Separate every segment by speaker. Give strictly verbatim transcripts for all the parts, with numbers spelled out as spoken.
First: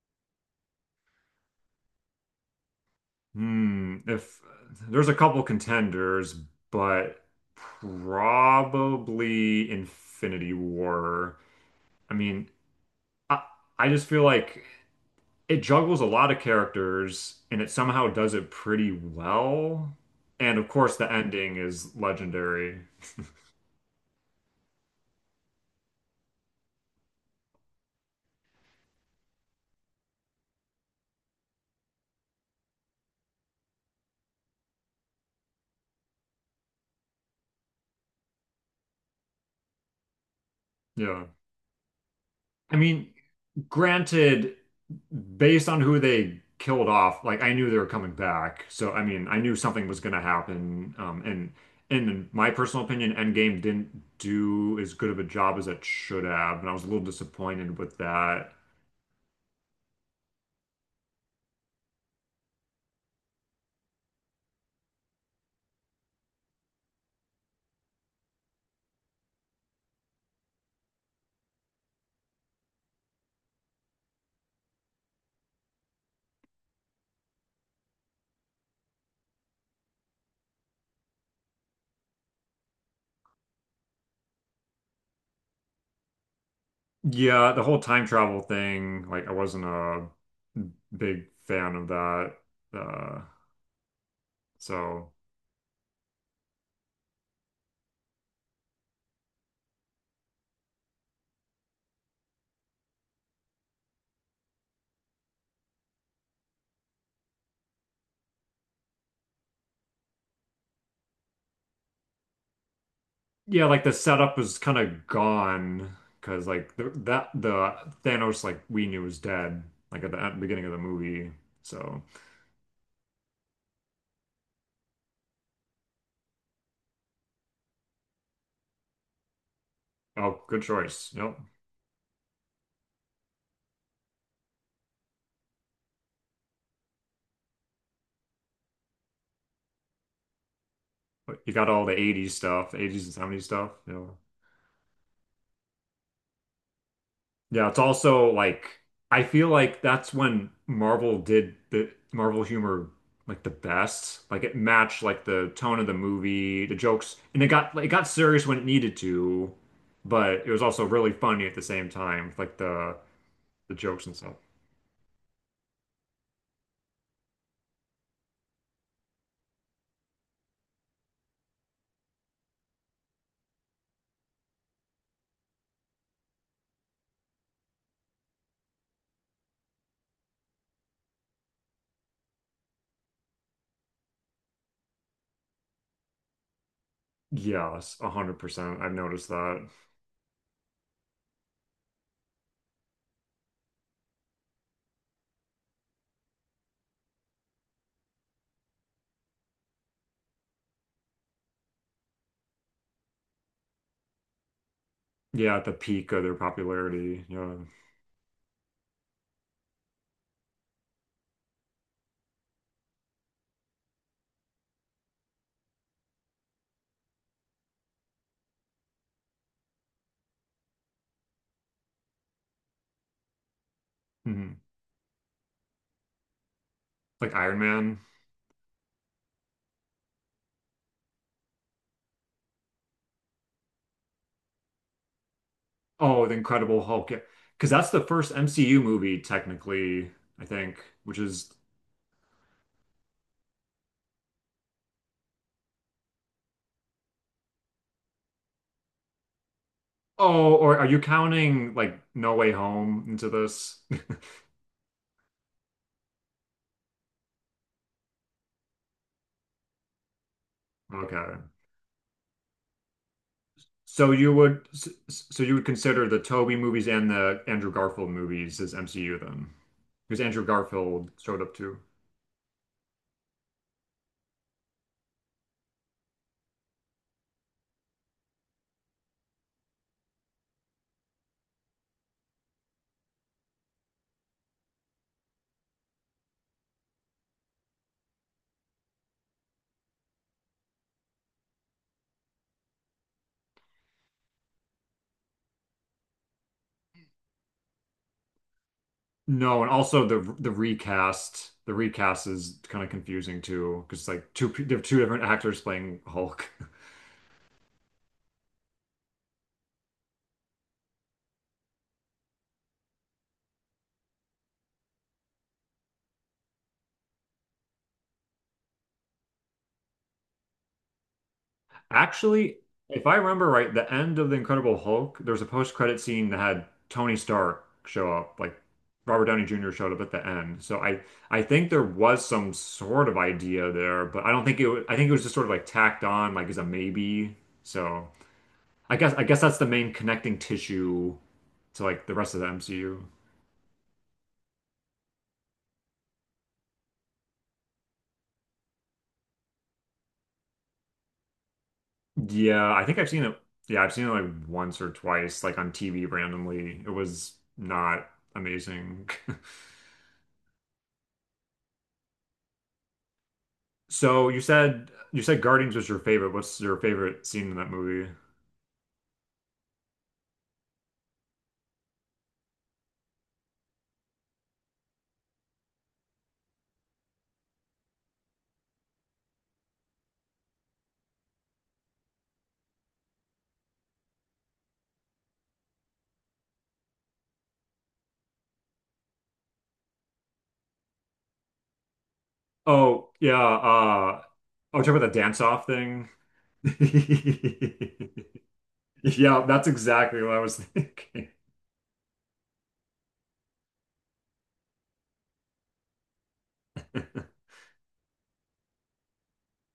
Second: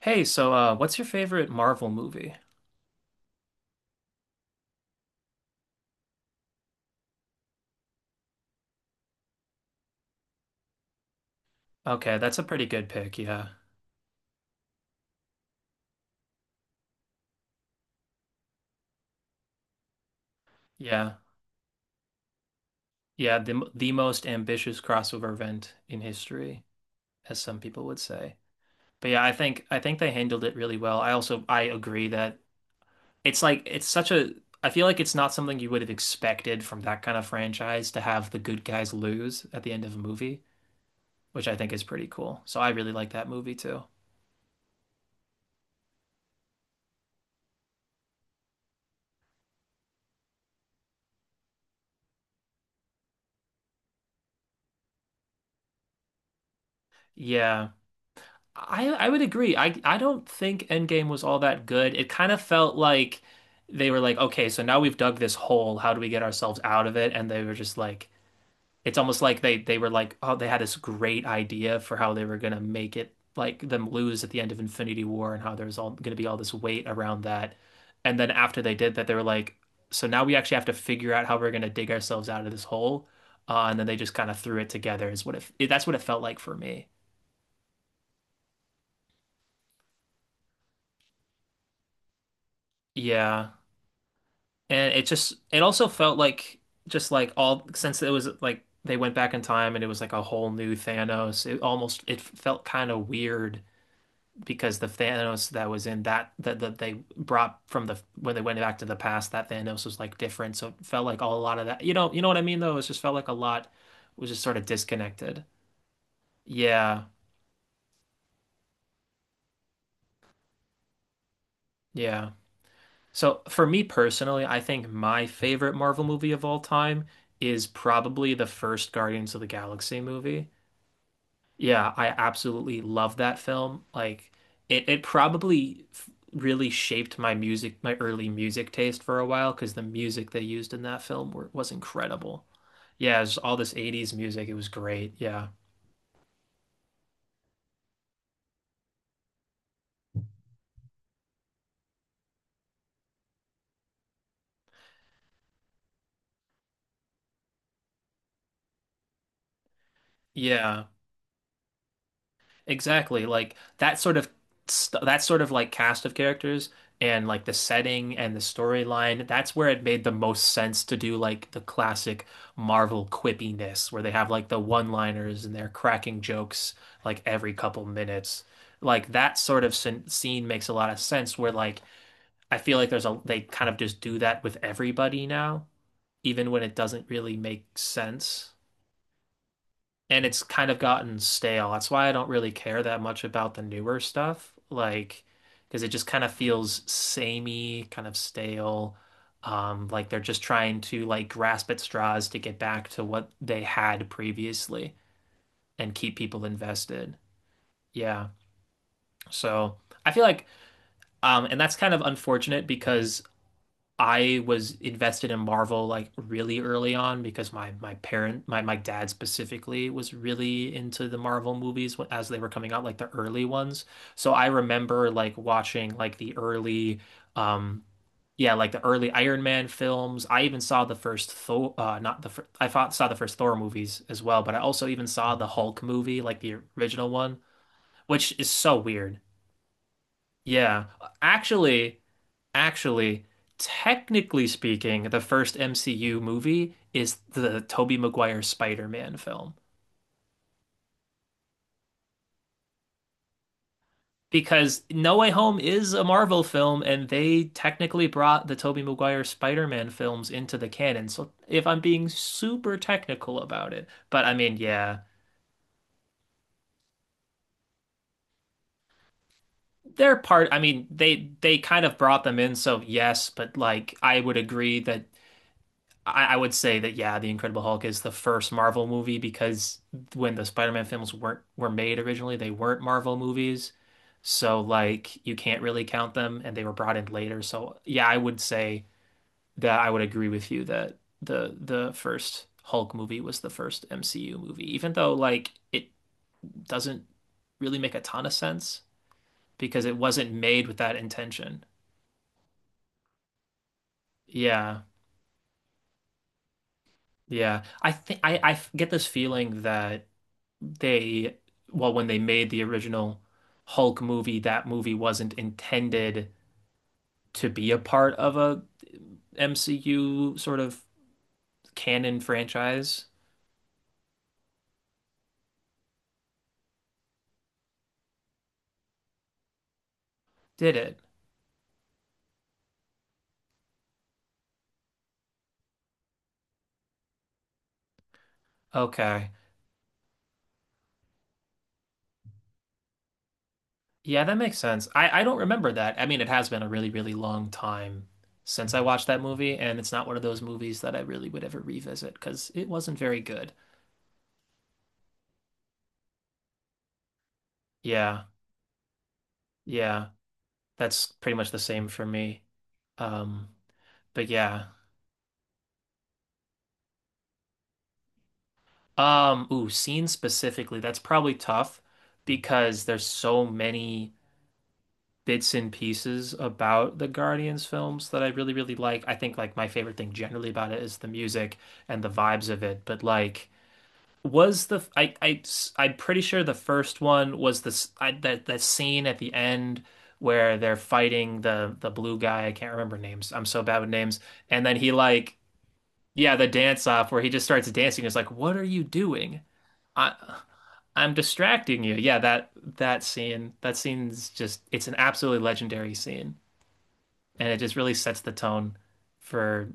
Speaker 1: Hey, so uh, what's your favorite Marvel movie?
Speaker 2: Hmm. If there's a couple contenders, but probably Infinity War. I
Speaker 1: Okay, that's a
Speaker 2: mean,
Speaker 1: pretty good pick.
Speaker 2: I
Speaker 1: Yeah,
Speaker 2: I just feel like it juggles a lot of characters and it somehow does it pretty well. And of course, the
Speaker 1: yeah,
Speaker 2: ending is legendary.
Speaker 1: yeah. The the most ambitious crossover event in history, as some people would say. But yeah, I think I think they handled it really well. I also I agree that it's like it's such a I feel like it's not something you would have expected from that kind of franchise to have the good guys lose at the end of a movie,
Speaker 2: Yeah.
Speaker 1: which I think is pretty cool. So I
Speaker 2: I
Speaker 1: really
Speaker 2: mean,
Speaker 1: like that movie too.
Speaker 2: granted, based on who they killed off, like I knew they were coming back. So I mean, I knew something was going to happen. Um, and and in my personal opinion, Endgame didn't do as good of a job as it should have, and I was a little
Speaker 1: Yeah.
Speaker 2: disappointed with that.
Speaker 1: I I would agree. I I don't think Endgame was all that good. It kind of felt like they were like, okay, so now we've dug this hole. How do we get ourselves out of it? And they were just like, it's almost like they they were like, oh, they had this great idea for how they were gonna make it like them lose at the end of Infinity War and how there's all gonna be all this weight around that. And then after they did that, they were like, so now we actually have to figure out how we're gonna dig ourselves out of this hole. Uh, and then they just kind of threw it together is what it, that's what it felt like for me.
Speaker 2: Yeah, the whole time travel thing, like I wasn't a big fan of that. Uh,
Speaker 1: Yeah. And it
Speaker 2: so.
Speaker 1: just it also felt like just like all since it was like they went back in time and it was like a whole new Thanos, it almost it felt kind of weird because the Thanos that was in that that that they brought from the when they went back to the past, that Thanos was like different. So it felt like all a lot of that, you know you know what I mean, though. It just felt like a
Speaker 2: Yeah,
Speaker 1: lot
Speaker 2: like the
Speaker 1: was
Speaker 2: setup
Speaker 1: just sort
Speaker 2: was
Speaker 1: of
Speaker 2: kind of
Speaker 1: disconnected.
Speaker 2: gone because like the,
Speaker 1: Yeah,
Speaker 2: that the Thanos like we knew was dead like at the end- beginning of the movie. So.
Speaker 1: yeah. So for me personally, I think my favorite Marvel movie of all time is probably the first Guardians of the Galaxy
Speaker 2: Oh,
Speaker 1: movie.
Speaker 2: good choice. Yep,
Speaker 1: Yeah, I absolutely love that film. Like it it probably f- really shaped my music, my early music taste for a while because the music they used in that film
Speaker 2: but
Speaker 1: were,
Speaker 2: you got
Speaker 1: was
Speaker 2: all the eighties
Speaker 1: incredible.
Speaker 2: stuff, eighties and
Speaker 1: Yeah, it was
Speaker 2: seventies
Speaker 1: all
Speaker 2: stuff.
Speaker 1: this
Speaker 2: You
Speaker 1: eighties
Speaker 2: know,
Speaker 1: music. It was great. Yeah.
Speaker 2: yeah. It's also like I feel like that's when Marvel did the Marvel humor like the best. Like it matched like the tone of the movie, the jokes, and it got like, it got serious when it needed to, but it was also
Speaker 1: Yeah.
Speaker 2: really funny at the same time. Like the
Speaker 1: Exactly. Like
Speaker 2: the
Speaker 1: that
Speaker 2: jokes and
Speaker 1: sort of
Speaker 2: stuff.
Speaker 1: st that sort of like cast of characters and like the setting and the storyline, that's where it made the most sense to do like the classic Marvel quippiness where they have like the one-liners and they're cracking jokes like every couple minutes. Like that sort of scen- scene makes a lot of sense where like I feel like there's a they kind of just do that with everybody now, even when it doesn't really make
Speaker 2: Yes,
Speaker 1: sense,
Speaker 2: one hundred percent. I've noticed that.
Speaker 1: and it's kind of gotten stale. That's why I don't really care that much about the newer stuff, like because it just kind of feels samey, kind of stale. Um, like they're just trying to like grasp at straws to get back to what they had previously
Speaker 2: Yeah, at the
Speaker 1: and
Speaker 2: peak
Speaker 1: keep
Speaker 2: of their
Speaker 1: people invested.
Speaker 2: popularity. Yeah.
Speaker 1: Yeah. So I feel like, um, and that's kind of unfortunate because I was invested in Marvel like really early on because my my parent my my dad specifically was really into the Marvel movies wh- as they were coming out, like the early ones. So I
Speaker 2: Hmm.
Speaker 1: remember like watching like the early
Speaker 2: Like Iron
Speaker 1: um
Speaker 2: Man.
Speaker 1: yeah, like the early Iron Man films. I even saw the first Thor, uh not the fir I thought, saw the first Thor movies as well, but I also even saw the Hulk movie,
Speaker 2: Oh, the
Speaker 1: like the
Speaker 2: Incredible Hulk.
Speaker 1: original
Speaker 2: Yeah.
Speaker 1: one,
Speaker 2: Because that's the first
Speaker 1: which is so
Speaker 2: M C U movie,
Speaker 1: weird.
Speaker 2: technically, I think,
Speaker 1: Yeah.
Speaker 2: which is.
Speaker 1: Actually, Actually, technically speaking, the first M C U movie is the Tobey Maguire Spider-Man film.
Speaker 2: Oh, or are you counting like No Way Home into this?
Speaker 1: Because No Way Home is a Marvel film, and they technically brought the Tobey Maguire Spider-Man films into the canon. So
Speaker 2: Okay.
Speaker 1: if I'm being super technical about it,
Speaker 2: So
Speaker 1: but
Speaker 2: you
Speaker 1: I mean,
Speaker 2: would s-
Speaker 1: yeah,
Speaker 2: s- so you would consider the Tobey movies and the Andrew Garfield movies as M C U then?
Speaker 1: they're
Speaker 2: Because Andrew
Speaker 1: part. I mean,
Speaker 2: Garfield
Speaker 1: they
Speaker 2: showed up
Speaker 1: they
Speaker 2: too.
Speaker 1: kind of brought them in. So yes, but like I would agree that I, I would say that yeah, The Incredible Hulk is the first Marvel movie because when the Spider-Man films weren't were made originally, they weren't Marvel movies. So like you can't really count them, and they were brought in later. So yeah, I would say that I would agree with you that the the first Hulk movie was the first M C U movie, even though like it doesn't really make a ton of sense
Speaker 2: No, and
Speaker 1: because it
Speaker 2: also
Speaker 1: wasn't
Speaker 2: the the
Speaker 1: made with that
Speaker 2: recast,
Speaker 1: intention.
Speaker 2: the recast is kind of confusing too, because it's like two pe- there are
Speaker 1: Yeah.
Speaker 2: two different actors playing Hulk.
Speaker 1: Yeah. I think I I get this feeling that they well when they made the original Hulk movie, that movie wasn't intended to be a part of a M C U sort of canon
Speaker 2: Actually,
Speaker 1: franchise,
Speaker 2: if I remember right, the end of The Incredible Hulk, there was a post-credit scene that had Tony Stark show up, like Robert Downey Junior showed up at the end.
Speaker 1: did
Speaker 2: So
Speaker 1: it?
Speaker 2: I I think there was some sort of idea there, but I don't think it was, I think it was just sort of like tacked on, like as a maybe. So I guess I
Speaker 1: Okay.
Speaker 2: guess that's the main connecting tissue to like the rest of the M C U.
Speaker 1: Yeah, that makes sense. I, I don't remember that. I mean, it has been a really, really long time since I watched that movie, and it's not one of those movies that I really would ever revisit because it
Speaker 2: Yeah, I think
Speaker 1: wasn't
Speaker 2: I've
Speaker 1: very
Speaker 2: seen it.
Speaker 1: good.
Speaker 2: Yeah, I've seen it like once or twice, like on T V randomly. It was not
Speaker 1: Yeah,
Speaker 2: amazing.
Speaker 1: yeah, that's pretty much the same for me. Um, but
Speaker 2: So you
Speaker 1: yeah.
Speaker 2: said you said Guardians was your favorite. What's your favorite scene in that movie?
Speaker 1: Um, ooh, scene specifically, that's probably tough because there's so many bits and pieces about the Guardians films that I really, really like. I think like my favorite thing generally about it is the music and the vibes of it. But like, was the I I I'm pretty sure the first one was this I, that that scene at the end where they're fighting the the blue guy. I can't remember
Speaker 2: Oh,
Speaker 1: names.
Speaker 2: yeah,
Speaker 1: I'm so bad with names.
Speaker 2: uh
Speaker 1: And then
Speaker 2: oh, talk
Speaker 1: he
Speaker 2: about the
Speaker 1: like
Speaker 2: dance off thing.
Speaker 1: yeah, the dance off where he just starts dancing. It's like, what are you doing?
Speaker 2: Yeah, that's
Speaker 1: I
Speaker 2: exactly what I was
Speaker 1: I'm
Speaker 2: thinking.
Speaker 1: distracting you. Yeah, that that scene, that scene's just it's an absolutely legendary scene, and it just really sets the tone for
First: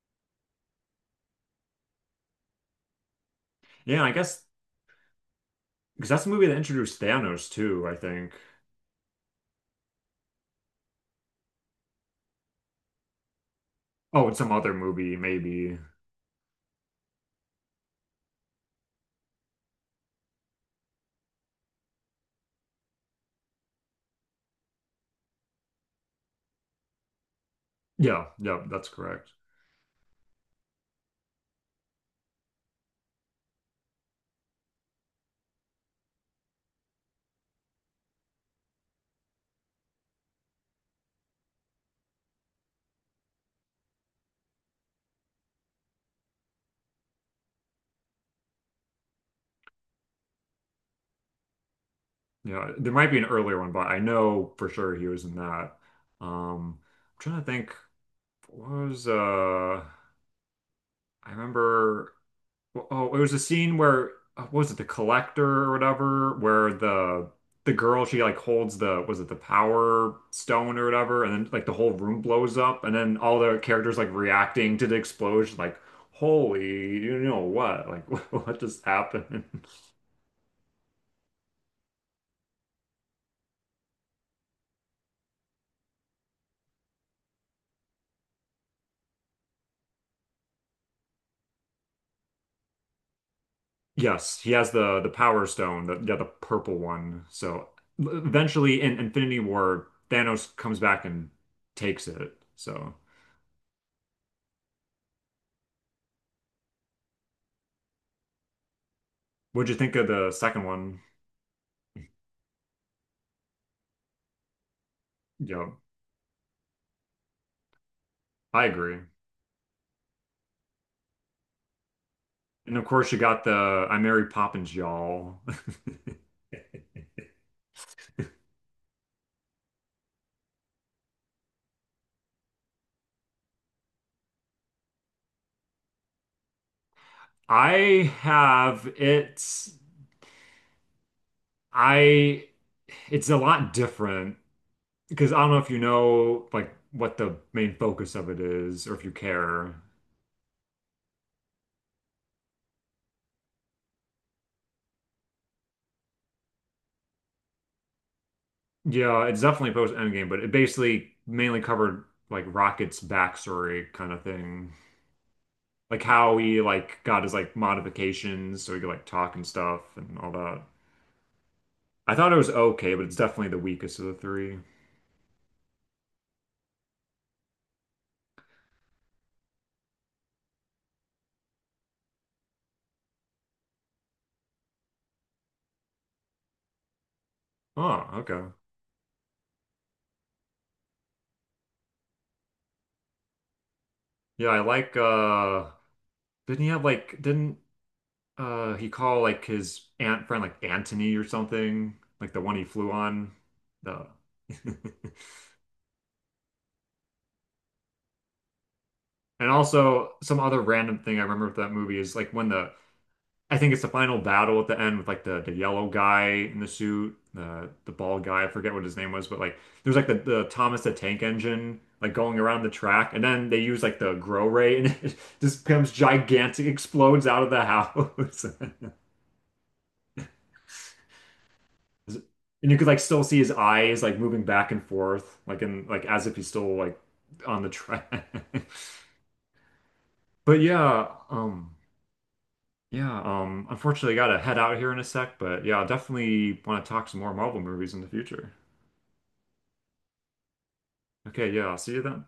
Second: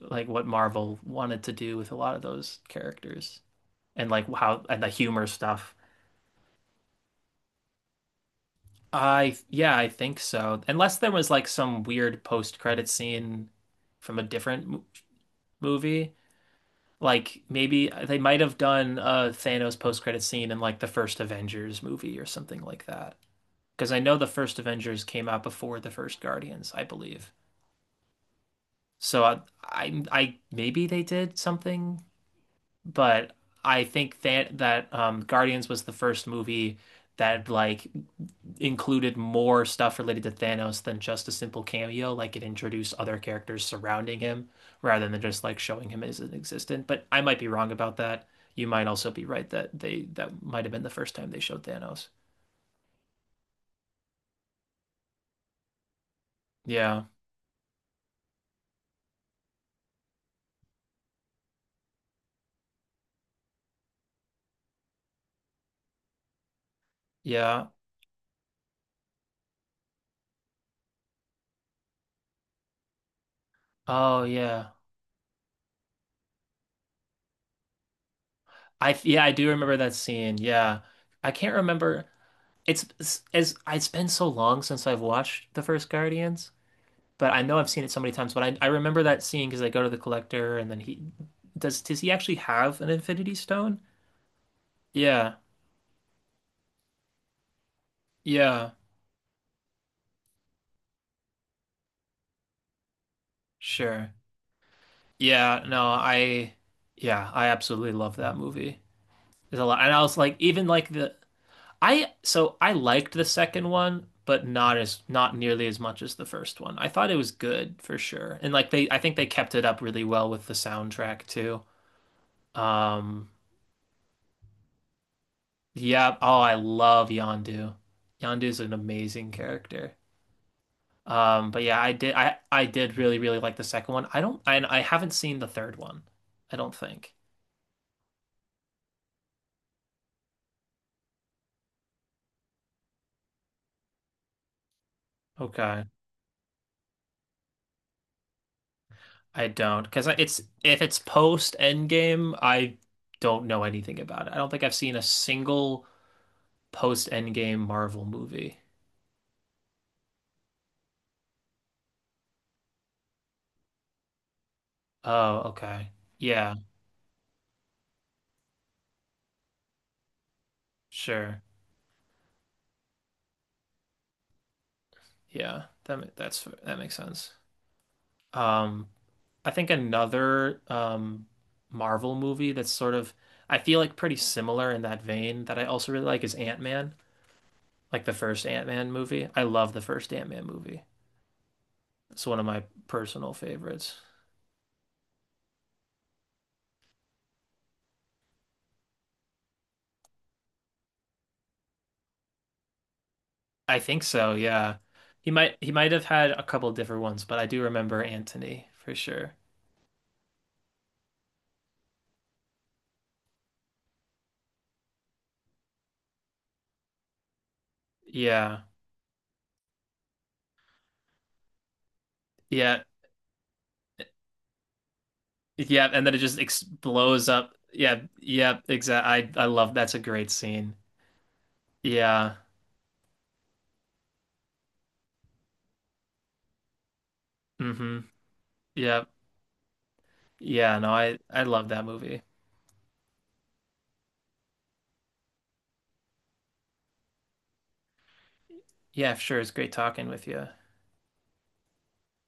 Speaker 1: like what Marvel wanted to do with a lot of those characters
Speaker 2: Yeah,
Speaker 1: and
Speaker 2: I
Speaker 1: like
Speaker 2: guess
Speaker 1: how and the humor stuff.
Speaker 2: because that's the movie that introduced Thanos too, I think.
Speaker 1: I Yeah, I think so. Unless there was like some weird post-credit scene from a
Speaker 2: Oh, in some
Speaker 1: different
Speaker 2: other
Speaker 1: mo
Speaker 2: movie, maybe.
Speaker 1: movie, like maybe they might have done a Thanos post-credit scene in like the first Avengers movie or something like that, because I know the first Avengers came out before the first Guardians, I believe.
Speaker 2: Yeah, yeah, that's
Speaker 1: So
Speaker 2: correct.
Speaker 1: I, I, I maybe they did something, but I think that that um, Guardians was the first movie that like included more stuff related to Thanos than just a simple cameo. Like it introduced other characters surrounding him rather than just like showing him as an existent. But I might be wrong about that. You might also be right that they that might have been the first time they showed Thanos.
Speaker 2: You know, there might be an earlier one, but I know for sure he was in that. Um,
Speaker 1: Yeah,
Speaker 2: I'm trying to think, what was uh I remember, oh, it was a scene where, uh, what was it, the collector or whatever, where the
Speaker 1: yeah.
Speaker 2: the girl, she like holds the, was it the Power Stone or whatever, and then like the whole room blows up and then all the characters like
Speaker 1: Oh yeah.
Speaker 2: reacting to the explosion like, holy, you know what, like, what just
Speaker 1: I Yeah, I
Speaker 2: happened.
Speaker 1: do remember that scene. Yeah. I can't remember. It's, it's as it's been so long since I've watched the first Guardians, but I know I've seen it so many times, but I I remember that scene because they go to the collector, and then he does does he actually have an Infinity Stone?
Speaker 2: Yes, he has the the
Speaker 1: Yeah.
Speaker 2: Power Stone, the, yeah, the purple one. So
Speaker 1: Yeah.
Speaker 2: eventually in Infinity War, Thanos comes back and takes it. So
Speaker 1: Sure. Yeah, no, I yeah, I absolutely love that movie. There's a
Speaker 2: what'd you
Speaker 1: lot. And
Speaker 2: think
Speaker 1: I
Speaker 2: of
Speaker 1: was
Speaker 2: the
Speaker 1: like
Speaker 2: second
Speaker 1: even like
Speaker 2: one?
Speaker 1: the I so I liked the second one, but not as not nearly
Speaker 2: Yeah,
Speaker 1: as much as the first one. I thought it was good for sure. And
Speaker 2: I
Speaker 1: like they I
Speaker 2: agree.
Speaker 1: think they kept it up really well with the soundtrack too.
Speaker 2: And of course you
Speaker 1: Um
Speaker 2: got the, I Mary Poppins, y'all.
Speaker 1: yeah, oh I love Yondu. Yondu's an amazing character. Um but yeah, I did I I did really really like the second one. I don't I I haven't seen the third one. I don't think.
Speaker 2: I have it's I it's a lot different because I don't know if you
Speaker 1: Okay.
Speaker 2: know like what the main focus of it is or if you
Speaker 1: I
Speaker 2: care.
Speaker 1: don't because it's if it's post Endgame, I don't know anything about it. I don't think I've seen a single post Endgame Marvel movie.
Speaker 2: Yeah, it's definitely post Endgame, but it basically mainly covered like Rocket's backstory kind of thing.
Speaker 1: Oh, okay.
Speaker 2: Like how
Speaker 1: Yeah,
Speaker 2: he like got his like modifications so he could like talk and stuff and all that.
Speaker 1: sure.
Speaker 2: I thought it was okay, but it's definitely the weakest of the three.
Speaker 1: Yeah, that ma- that's that makes sense. Um, I think another um Marvel movie that's sort of I feel like pretty similar in that vein that I also really like is Ant-Man, like
Speaker 2: Oh,
Speaker 1: the first
Speaker 2: okay.
Speaker 1: Ant-Man movie. I love the first Ant-Man movie. It's one of my personal favorites.
Speaker 2: Yeah, I like, uh didn't he have like, didn't uh he call like his aunt friend like Anthony or something? Like the one he flew on?
Speaker 1: I think
Speaker 2: The.
Speaker 1: so, yeah. He might he might have had a couple different ones, but I do remember Anthony for sure.
Speaker 2: And also some other random thing I remember with that movie is like when the I think it's the final battle at the end with like the the yellow guy in the suit, uh, the bald guy. I
Speaker 1: Yeah.
Speaker 2: forget what his name was, but like there's like the, the Thomas the Tank Engine like going around the
Speaker 1: Yeah,
Speaker 2: track, and then they use like the grow ray, and it just
Speaker 1: Yeah,
Speaker 2: becomes
Speaker 1: and then it just ex
Speaker 2: gigantic, explodes
Speaker 1: blows
Speaker 2: out of
Speaker 1: up.
Speaker 2: the house,
Speaker 1: Yeah, yeah, exactly. I I love that's a great scene.
Speaker 2: and
Speaker 1: Yeah.
Speaker 2: you could like still see his eyes like moving back and forth, like in like as if he's still like on the
Speaker 1: Mm-hmm.
Speaker 2: track.
Speaker 1: Yeah.
Speaker 2: But
Speaker 1: Yeah, no,
Speaker 2: yeah,
Speaker 1: I I love
Speaker 2: um,
Speaker 1: that movie.
Speaker 2: yeah, um, unfortunately, I gotta head out here in a sec. But yeah, i definitely want to talk some more Marvel movies in the future.
Speaker 1: Yeah, sure. It's great talking with you.
Speaker 2: Okay, yeah, I'll see you then.